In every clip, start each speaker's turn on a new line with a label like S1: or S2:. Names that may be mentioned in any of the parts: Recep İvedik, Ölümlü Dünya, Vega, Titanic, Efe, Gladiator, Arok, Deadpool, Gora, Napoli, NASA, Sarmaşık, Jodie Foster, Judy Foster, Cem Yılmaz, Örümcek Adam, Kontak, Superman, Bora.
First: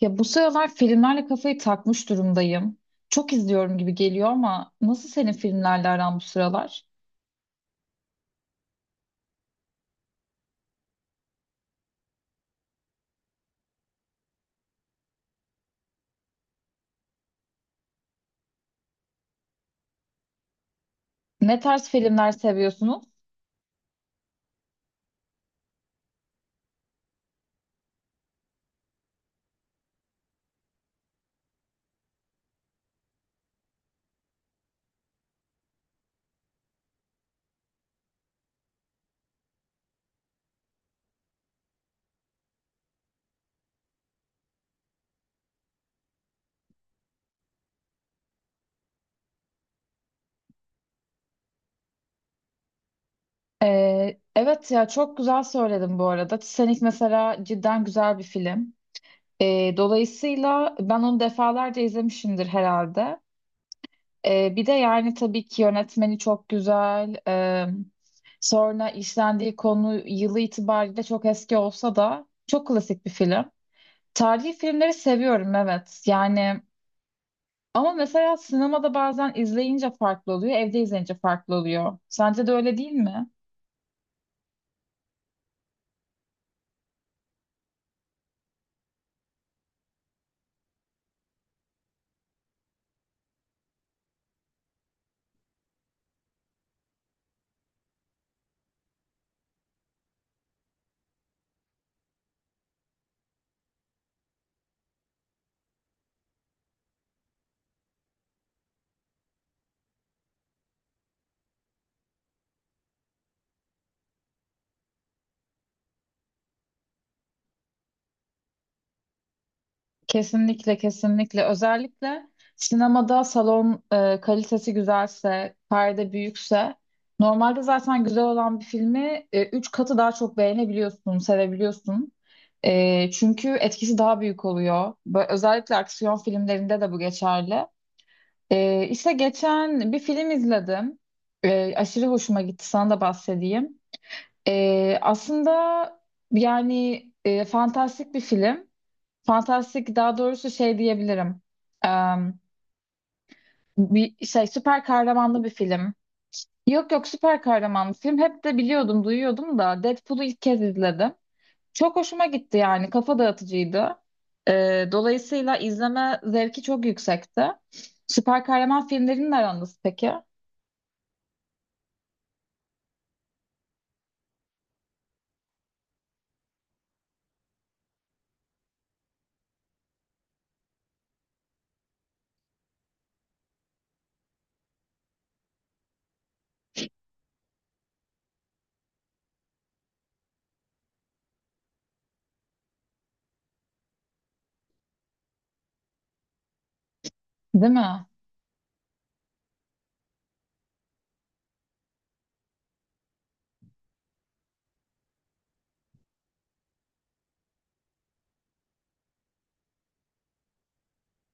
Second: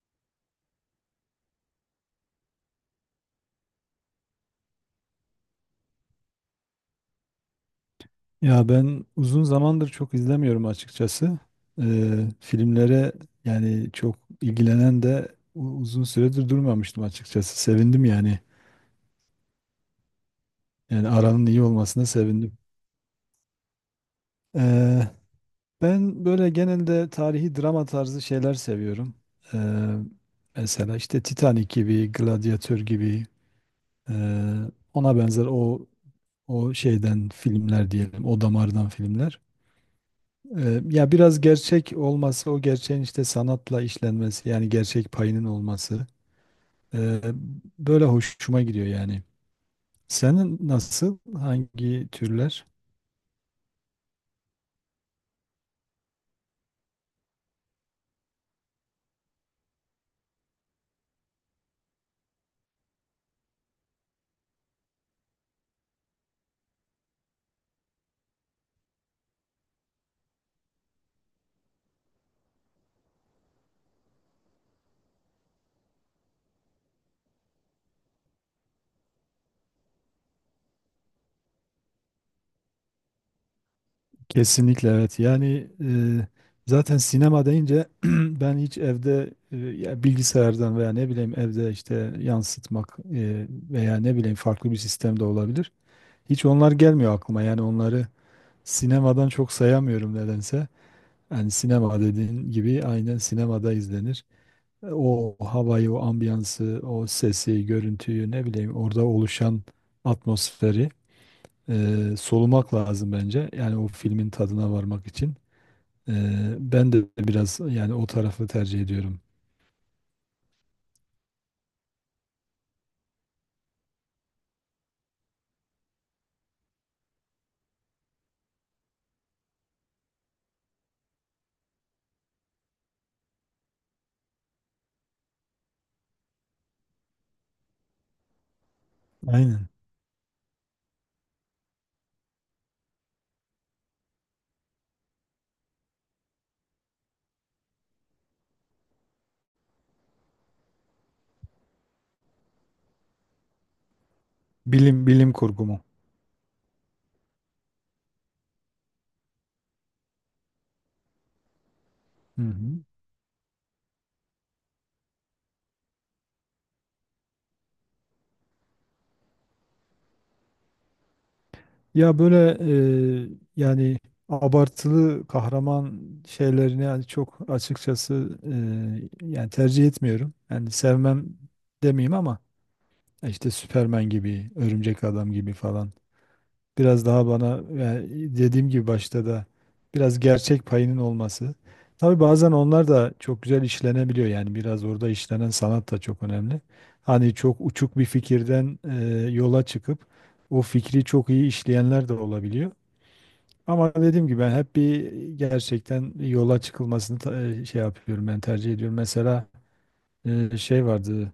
S1: Ya bu sıralar filmlerle kafayı takmış durumdayım. Çok izliyorum gibi geliyor ama nasıl senin filmlerle aran bu sıralar?
S2: Ya ben uzun zamandır çok izlemiyorum açıkçası. Filmlere yani çok ilgilenen de uzun süredir durmamıştım açıkçası. Sevindim yani. Yani aranın
S1: Ne
S2: iyi
S1: tarz
S2: olmasına
S1: filmler
S2: sevindim.
S1: seviyorsunuz?
S2: Ee, Ben böyle genelde tarihi drama tarzı şeyler seviyorum. Ee, Mesela işte Titanic gibi, Gladiator gibi, ee, ona benzer o şeyden filmler diyelim, o damardan filmler. Ya biraz gerçek olması, o gerçeğin işte sanatla işlenmesi, yani gerçek payının olması ee, böyle hoşuma gidiyor yani. Senin nasıl, hangi türler?
S1: Evet ya çok güzel söyledim bu arada. Titanic mesela cidden güzel bir film. Dolayısıyla ben onu defalarca izlemişimdir herhalde. Bir de yani tabii ki yönetmeni çok güzel. Sonra işlendiği konu yılı itibariyle çok eski olsa da çok klasik bir film. Tarihi filmleri seviyorum evet. Yani ama mesela sinemada bazen izleyince farklı oluyor, evde izleyince farklı oluyor. Sence de öyle değil mi?
S2: Kesinlikle evet. Yani zaten sinema deyince ben hiç evde ya bilgisayardan veya ne bileyim evde işte yansıtmak veya ne bileyim farklı bir sistemde olabilir. Hiç onlar gelmiyor aklıma. Yani onları sinemadan çok sayamıyorum nedense. Yani sinema dediğin gibi aynen sinemada izlenir. O havayı, o ambiyansı, o sesi, görüntüyü ne bileyim orada oluşan atmosferi solumak lazım bence. Yani o filmin tadına varmak için. E, Ben de biraz yani o tarafı tercih ediyorum.
S1: Kesinlikle, kesinlikle. Özellikle sinemada salon kalitesi güzelse, perde büyükse, normalde zaten güzel olan bir filmi 3 katı daha çok beğenebiliyorsun, sevebiliyorsun. Çünkü etkisi daha büyük oluyor. Özellikle aksiyon filmlerinde de bu geçerli. E, işte
S2: Aynen.
S1: geçen bir film izledim. Aşırı hoşuma gitti, sana da bahsedeyim. Aslında yani fantastik bir film. Fantastik, daha doğrusu şey diyebilirim. Em, bir şey, süper
S2: Bilim
S1: kahramanlı bir
S2: kurgu mu?
S1: film. Yok, yok, süper kahramanlı film. Hep de biliyordum, duyuyordum da Deadpool'u ilk kez izledim. Çok hoşuma
S2: Hı
S1: gitti
S2: hı.
S1: yani. Kafa dağıtıcıydı. Dolayısıyla izleme zevki çok yüksekti. Süper kahraman filmlerinin aranız peki?
S2: Ya böyle e, yani abartılı kahraman şeylerini yani çok açıkçası yani tercih etmiyorum. Yani sevmem demeyeyim ama işte Superman gibi, Örümcek Adam gibi falan. Biraz daha bana yani dediğim gibi başta da biraz gerçek payının olması. Tabii bazen onlar da çok güzel işlenebiliyor yani biraz orada işlenen sanat da çok önemli. Hani çok
S1: Değil
S2: uçuk bir
S1: mi?
S2: fikirden yola çıkıp o fikri çok iyi işleyenler de olabiliyor. Ama dediğim gibi ben hep bir gerçekten yola çıkılmasını şey yapıyorum ben tercih ediyorum. Mesela şey vardı,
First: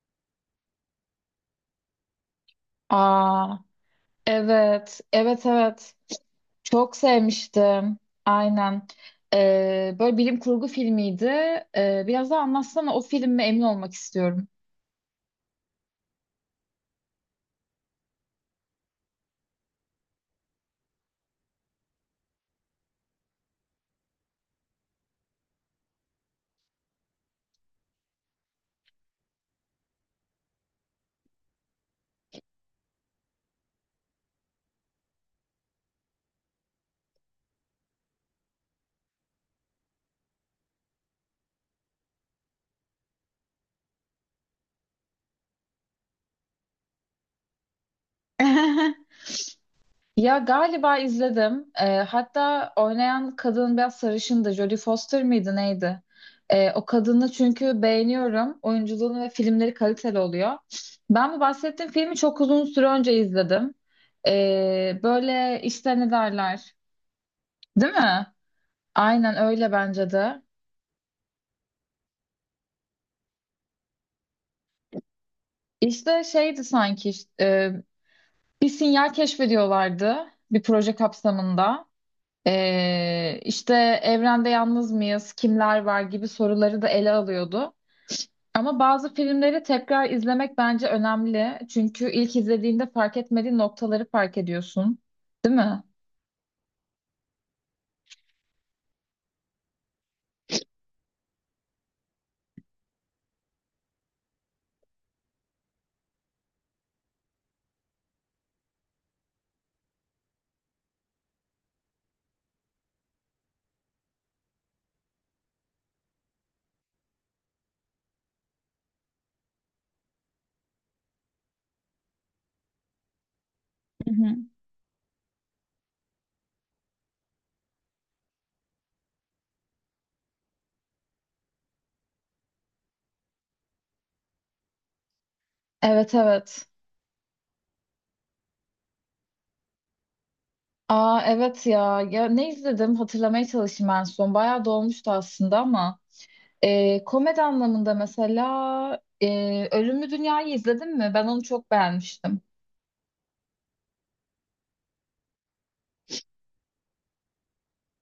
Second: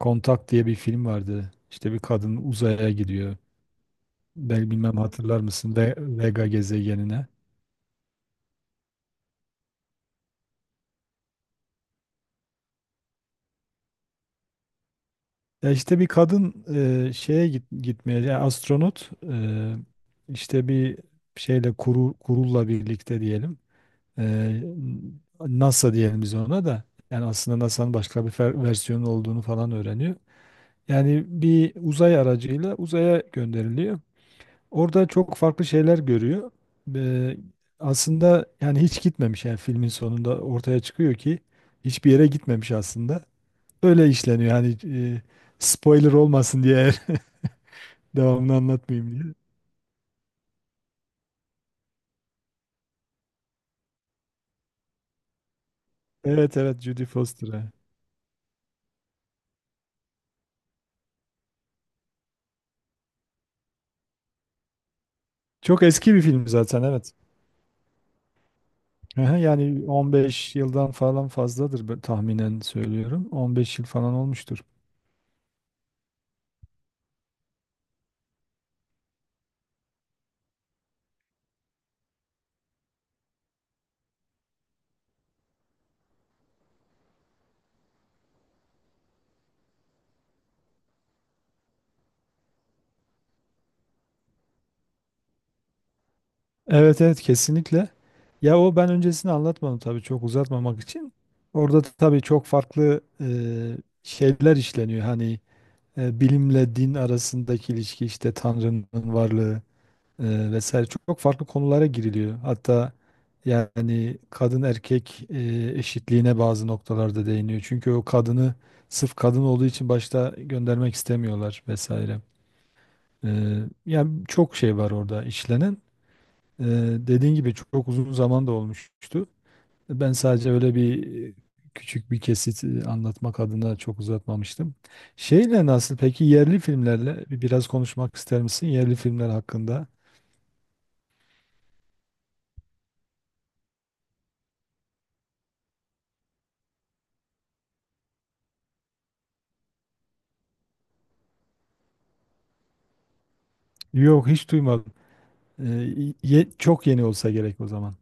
S2: Kontak diye bir film vardı. İşte bir kadın uzaya gidiyor.
S1: Aa,
S2: Ben bilmem
S1: evet,
S2: hatırlar
S1: evet,
S2: mısın
S1: evet.
S2: Vega
S1: Çok
S2: gezegenine.
S1: sevmiştim. Aynen. Böyle bilim kurgu filmiydi. Biraz daha anlatsana o filmi, emin olmak istiyorum.
S2: Ya işte bir kadın şeye git, gitmeye yani astronot işte bir şeyle kurulla birlikte diyelim. E, NASA diyelim biz ona da. Yani aslında NASA'nın başka bir versiyonu olduğunu falan öğreniyor. Yani bir uzay aracıyla uzaya gönderiliyor. Orada çok farklı şeyler görüyor. Ee, Aslında yani hiç gitmemiş, yani filmin sonunda ortaya çıkıyor ki hiçbir yere gitmemiş aslında. Öyle işleniyor yani, spoiler olmasın diye devamını anlatmayayım diye.
S1: Ya galiba izledim. Hatta oynayan kadın biraz sarışındı. Jodie Foster mıydı neydi?
S2: Evet, evet,
S1: O
S2: Judy
S1: kadını
S2: Foster'a.
S1: çünkü beğeniyorum. Oyunculuğunu ve filmleri kaliteli oluyor. Ben bu bahsettiğim filmi çok uzun süre önce izledim. Böyle
S2: Çok
S1: işte ne
S2: eski bir film
S1: derler?
S2: zaten, evet.
S1: Değil mi? Aynen
S2: Aha,
S1: öyle
S2: yani
S1: bence de.
S2: 15 yıldan falan fazladır ben tahminen söylüyorum. 15 yıl falan olmuştur.
S1: İşte şeydi sanki, e, bir sinyal keşfediyorlardı bir proje kapsamında. İşte evrende yalnız mıyız, kimler var gibi soruları da ele alıyordu. Ama bazı filmleri tekrar izlemek bence önemli. Çünkü ilk izlediğinde fark etmediğin noktaları fark ediyorsun. Değil mi?
S2: Evet, evet, kesinlikle. Ya o ben öncesini anlatmadım tabii çok uzatmamak için. Orada tabii çok farklı şeyler işleniyor. Hani bilimle din arasındaki ilişki, işte Tanrı'nın varlığı vesaire, çok, çok farklı konulara giriliyor. Hatta yani kadın erkek eşitliğine bazı noktalarda değiniyor. Çünkü o kadını sırf kadın olduğu için başta göndermek istemiyorlar vesaire. E,
S1: Hı
S2: Yani
S1: hı.
S2: çok şey var orada işlenen. E, Dediğin gibi çok uzun zaman da olmuştu. Ben sadece öyle bir küçük bir kesit anlatmak adına çok uzatmamıştım. Şeyle nasıl
S1: Evet,
S2: peki yerli
S1: evet.
S2: filmlerle biraz konuşmak ister misin yerli filmler hakkında?
S1: Aa evet ya. Ya ne izledim hatırlamaya çalışayım en son. Bayağı dolmuştu aslında ama. Komedi anlamında mesela Ölümlü Dünya'yı izledin mi? Ben onu çok beğenmiştim.
S2: Yok, hiç duymadım. Ee, Çok yeni olsa gerek o zaman.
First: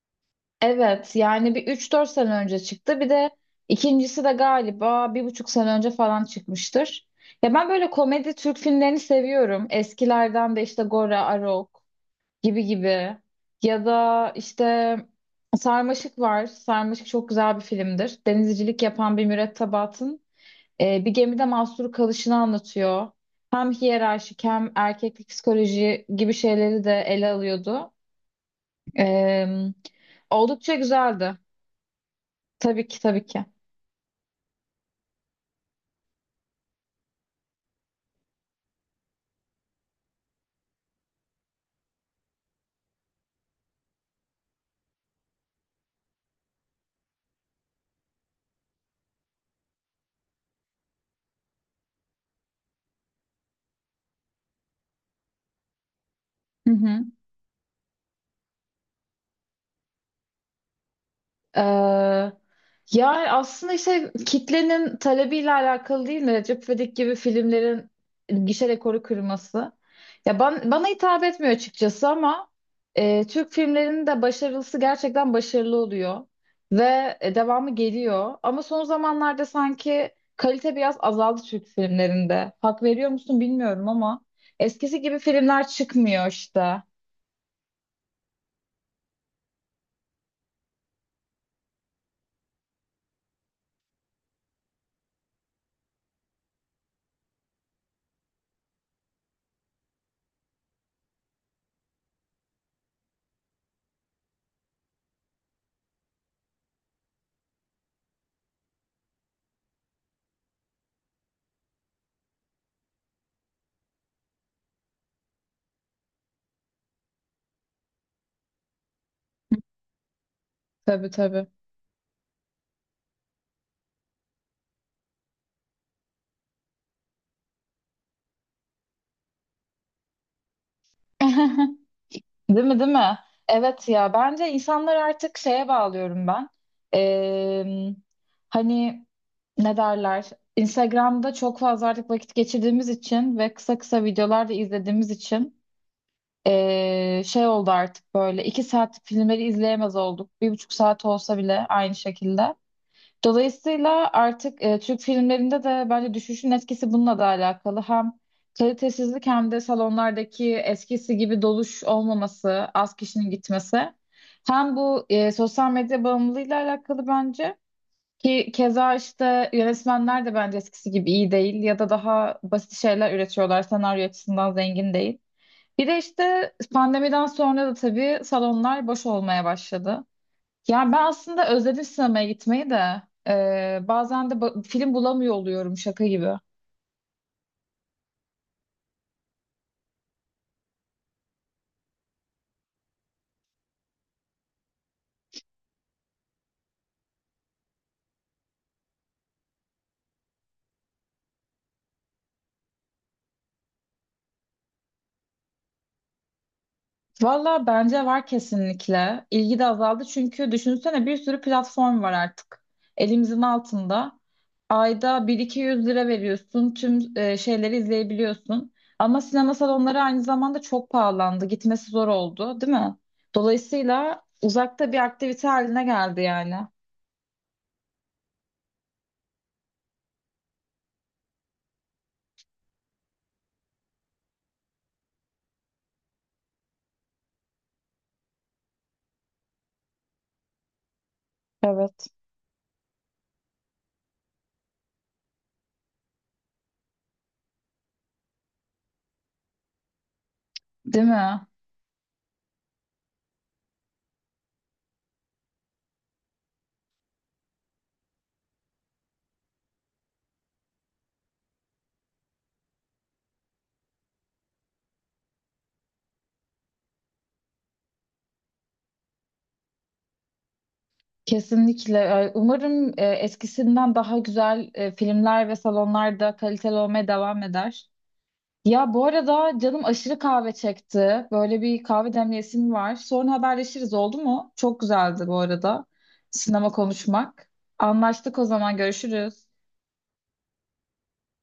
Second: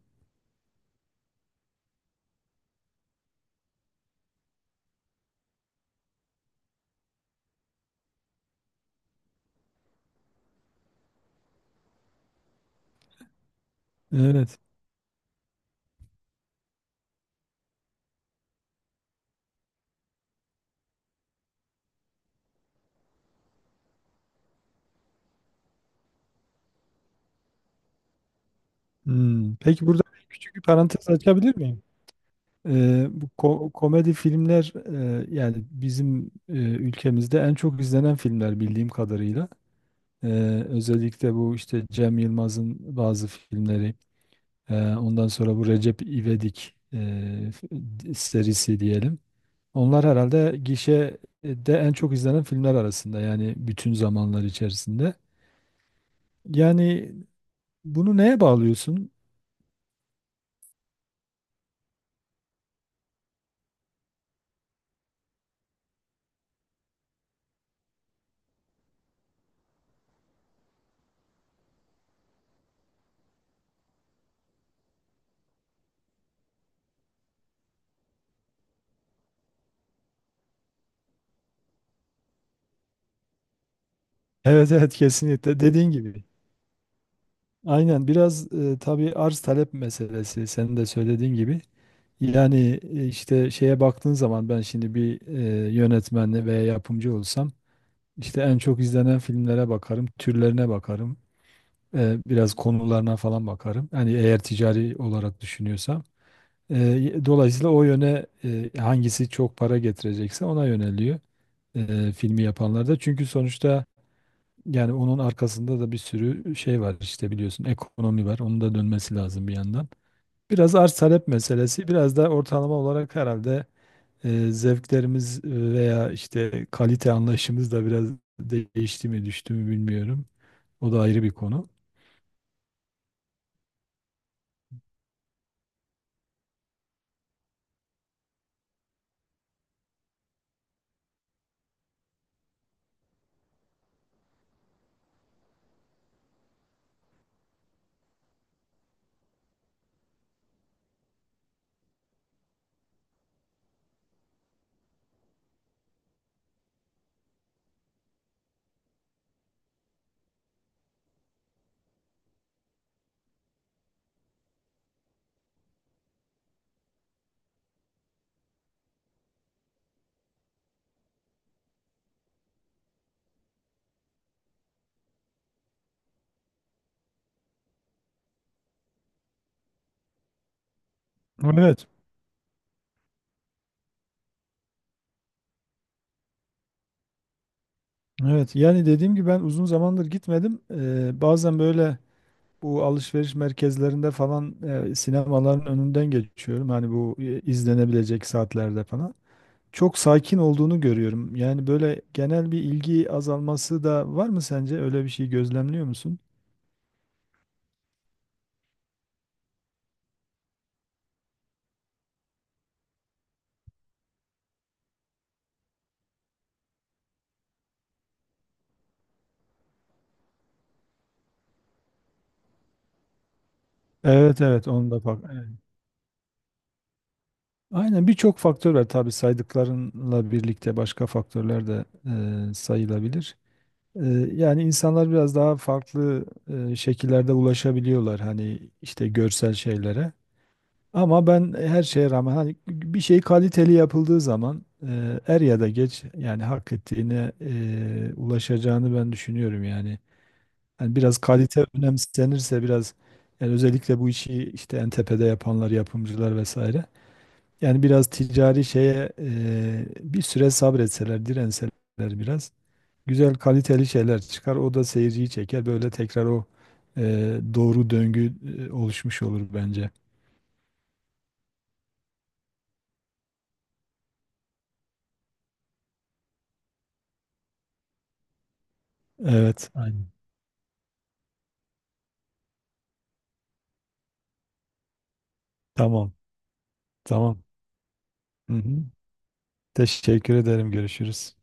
S1: Evet, yani bir 3-4 sene önce çıktı. Bir de ikincisi de galiba 1,5 sene önce falan çıkmıştır. Ya ben böyle komedi Türk filmlerini seviyorum. Eskilerden de işte Gora, Arok gibi gibi. Ya da
S2: Evet.
S1: işte Sarmaşık var. Sarmaşık çok güzel bir filmdir. Denizcilik yapan bir mürettebatın bir gemide mahsur kalışını anlatıyor. Hem hiyerarşik hem erkeklik psikoloji gibi şeyleri de ele alıyordu. E,
S2: Hmm. Peki burada küçük bir
S1: oldukça
S2: parantez
S1: güzeldi.
S2: açabilir miyim?
S1: Tabii ki, tabii
S2: Bu
S1: ki.
S2: komedi filmler yani bizim ülkemizde en çok izlenen filmler bildiğim kadarıyla. Ee, Özellikle bu işte Cem Yılmaz'ın bazı filmleri. Ondan sonra bu Recep İvedik f- serisi diyelim. Onlar herhalde gişede en çok izlenen filmler arasında yani bütün zamanlar içerisinde.
S1: Hı hı.
S2: Yani bunu neye bağlıyorsun?
S1: Ee, Yani aslında işte kitlenin talebiyle alakalı değil mi? Recep İvedik gibi filmlerin gişe rekoru kırması. Ya bana hitap etmiyor açıkçası ama Türk filmlerinin de başarılısı gerçekten başarılı oluyor. Ve devamı geliyor. Ama son zamanlarda sanki kalite biraz azaldı Türk filmlerinde. Hak veriyor musun bilmiyorum ama
S2: Evet, evet,
S1: eskisi gibi
S2: kesinlikle
S1: filmler
S2: dediğin gibi.
S1: çıkmıyor işte.
S2: Aynen biraz tabii arz talep meselesi senin de söylediğin gibi. Yani işte şeye baktığın zaman ben şimdi bir yönetmen veya yapımcı olsam işte en çok izlenen filmlere bakarım, türlerine bakarım, biraz konularına falan bakarım. Yani eğer ticari olarak düşünüyorsam. Dolayısıyla o yöne hangisi çok para getirecekse ona yöneliyor filmi yapanlar da. Çünkü sonuçta yani onun arkasında da bir sürü şey var, işte biliyorsun ekonomi var. Onun da dönmesi lazım bir yandan. Biraz arz
S1: Tabii,
S2: talep
S1: tabii.
S2: meselesi, biraz da ortalama olarak herhalde zevklerimiz veya işte kalite anlayışımız da biraz değişti mi düştü mü bilmiyorum. O da ayrı bir konu.
S1: Değil mi, değil mi? Evet ya, bence insanlar artık şeye bağlıyorum ben. Ee, Hani ne derler? Instagram'da çok fazla artık vakit geçirdiğimiz için ve kısa kısa videolar da izlediğimiz için şey oldu, artık böyle 2 saat filmleri izleyemez olduk. 1,5 saat olsa bile aynı şekilde. Dolayısıyla artık Türk filmlerinde de bence düşüşün etkisi bununla da alakalı. Hem kalitesizlik, hem de salonlardaki eskisi gibi doluş olmaması, az kişinin gitmesi. Hem bu sosyal medya bağımlılığıyla alakalı bence. Ki keza işte yönetmenler de bence eskisi gibi iyi değil ya da daha basit şeyler üretiyorlar. Senaryo açısından zengin değil. Bir de işte pandemiden sonra da tabii salonlar boş olmaya başladı. Yani ben aslında özledim
S2: Evet.
S1: sinemaya gitmeyi de. Bazen de film bulamıyor oluyorum, şaka gibi.
S2: Evet, yani dediğim gibi ben uzun zamandır gitmedim. Bazen böyle bu alışveriş merkezlerinde falan sinemaların önünden geçiyorum. Hani bu izlenebilecek saatlerde falan. Çok sakin olduğunu görüyorum. Yani böyle genel bir ilgi azalması da var mı sence? Öyle bir şey gözlemliyor musun?
S1: Valla bence var, kesinlikle. İlgi de azaldı çünkü düşünsene bir sürü platform var artık elimizin altında. Ayda 1.200 lira veriyorsun, tüm şeyleri izleyebiliyorsun. Ama sinema salonları aynı zamanda çok pahalandı, gitmesi zor oldu değil mi? Dolayısıyla
S2: Evet, evet, onu
S1: uzakta bir
S2: da bak.
S1: aktivite
S2: Evet.
S1: haline geldi yani.
S2: Aynen birçok faktör var tabii saydıklarınla birlikte başka faktörler de sayılabilir. Ee, Yani insanlar biraz daha farklı şekillerde ulaşabiliyorlar hani işte görsel şeylere. Ama ben her
S1: Evet.
S2: şeye rağmen hani bir şey kaliteli yapıldığı zaman er ya da geç yani hak ettiğine ulaşacağını ben düşünüyorum yani. Hani
S1: Değil
S2: biraz
S1: mi?
S2: kalite önemsenirse biraz yani özellikle bu işi işte en tepede yapanlar, yapımcılar vesaire. Yani biraz ticari şeye bir süre sabretseler, direnseler biraz güzel kaliteli şeyler çıkar. O da seyirciyi çeker. Böyle tekrar o e, doğru döngü oluşmuş olur bence.
S1: Kesinlikle. Umarım eskisinden daha güzel filmler ve salonlarda kaliteli olmaya devam eder. Ya bu arada
S2: Evet.
S1: canım
S2: Aynen.
S1: aşırı kahve çekti. Böyle bir kahve demleyesim var. Sonra haberleşiriz, oldu mu? Çok güzeldi bu arada
S2: Tamam.
S1: sinema
S2: Tamam.
S1: konuşmak. Anlaştık o
S2: Hı
S1: zaman,
S2: hı.
S1: görüşürüz.
S2: Teşekkür ederim. Görüşürüz.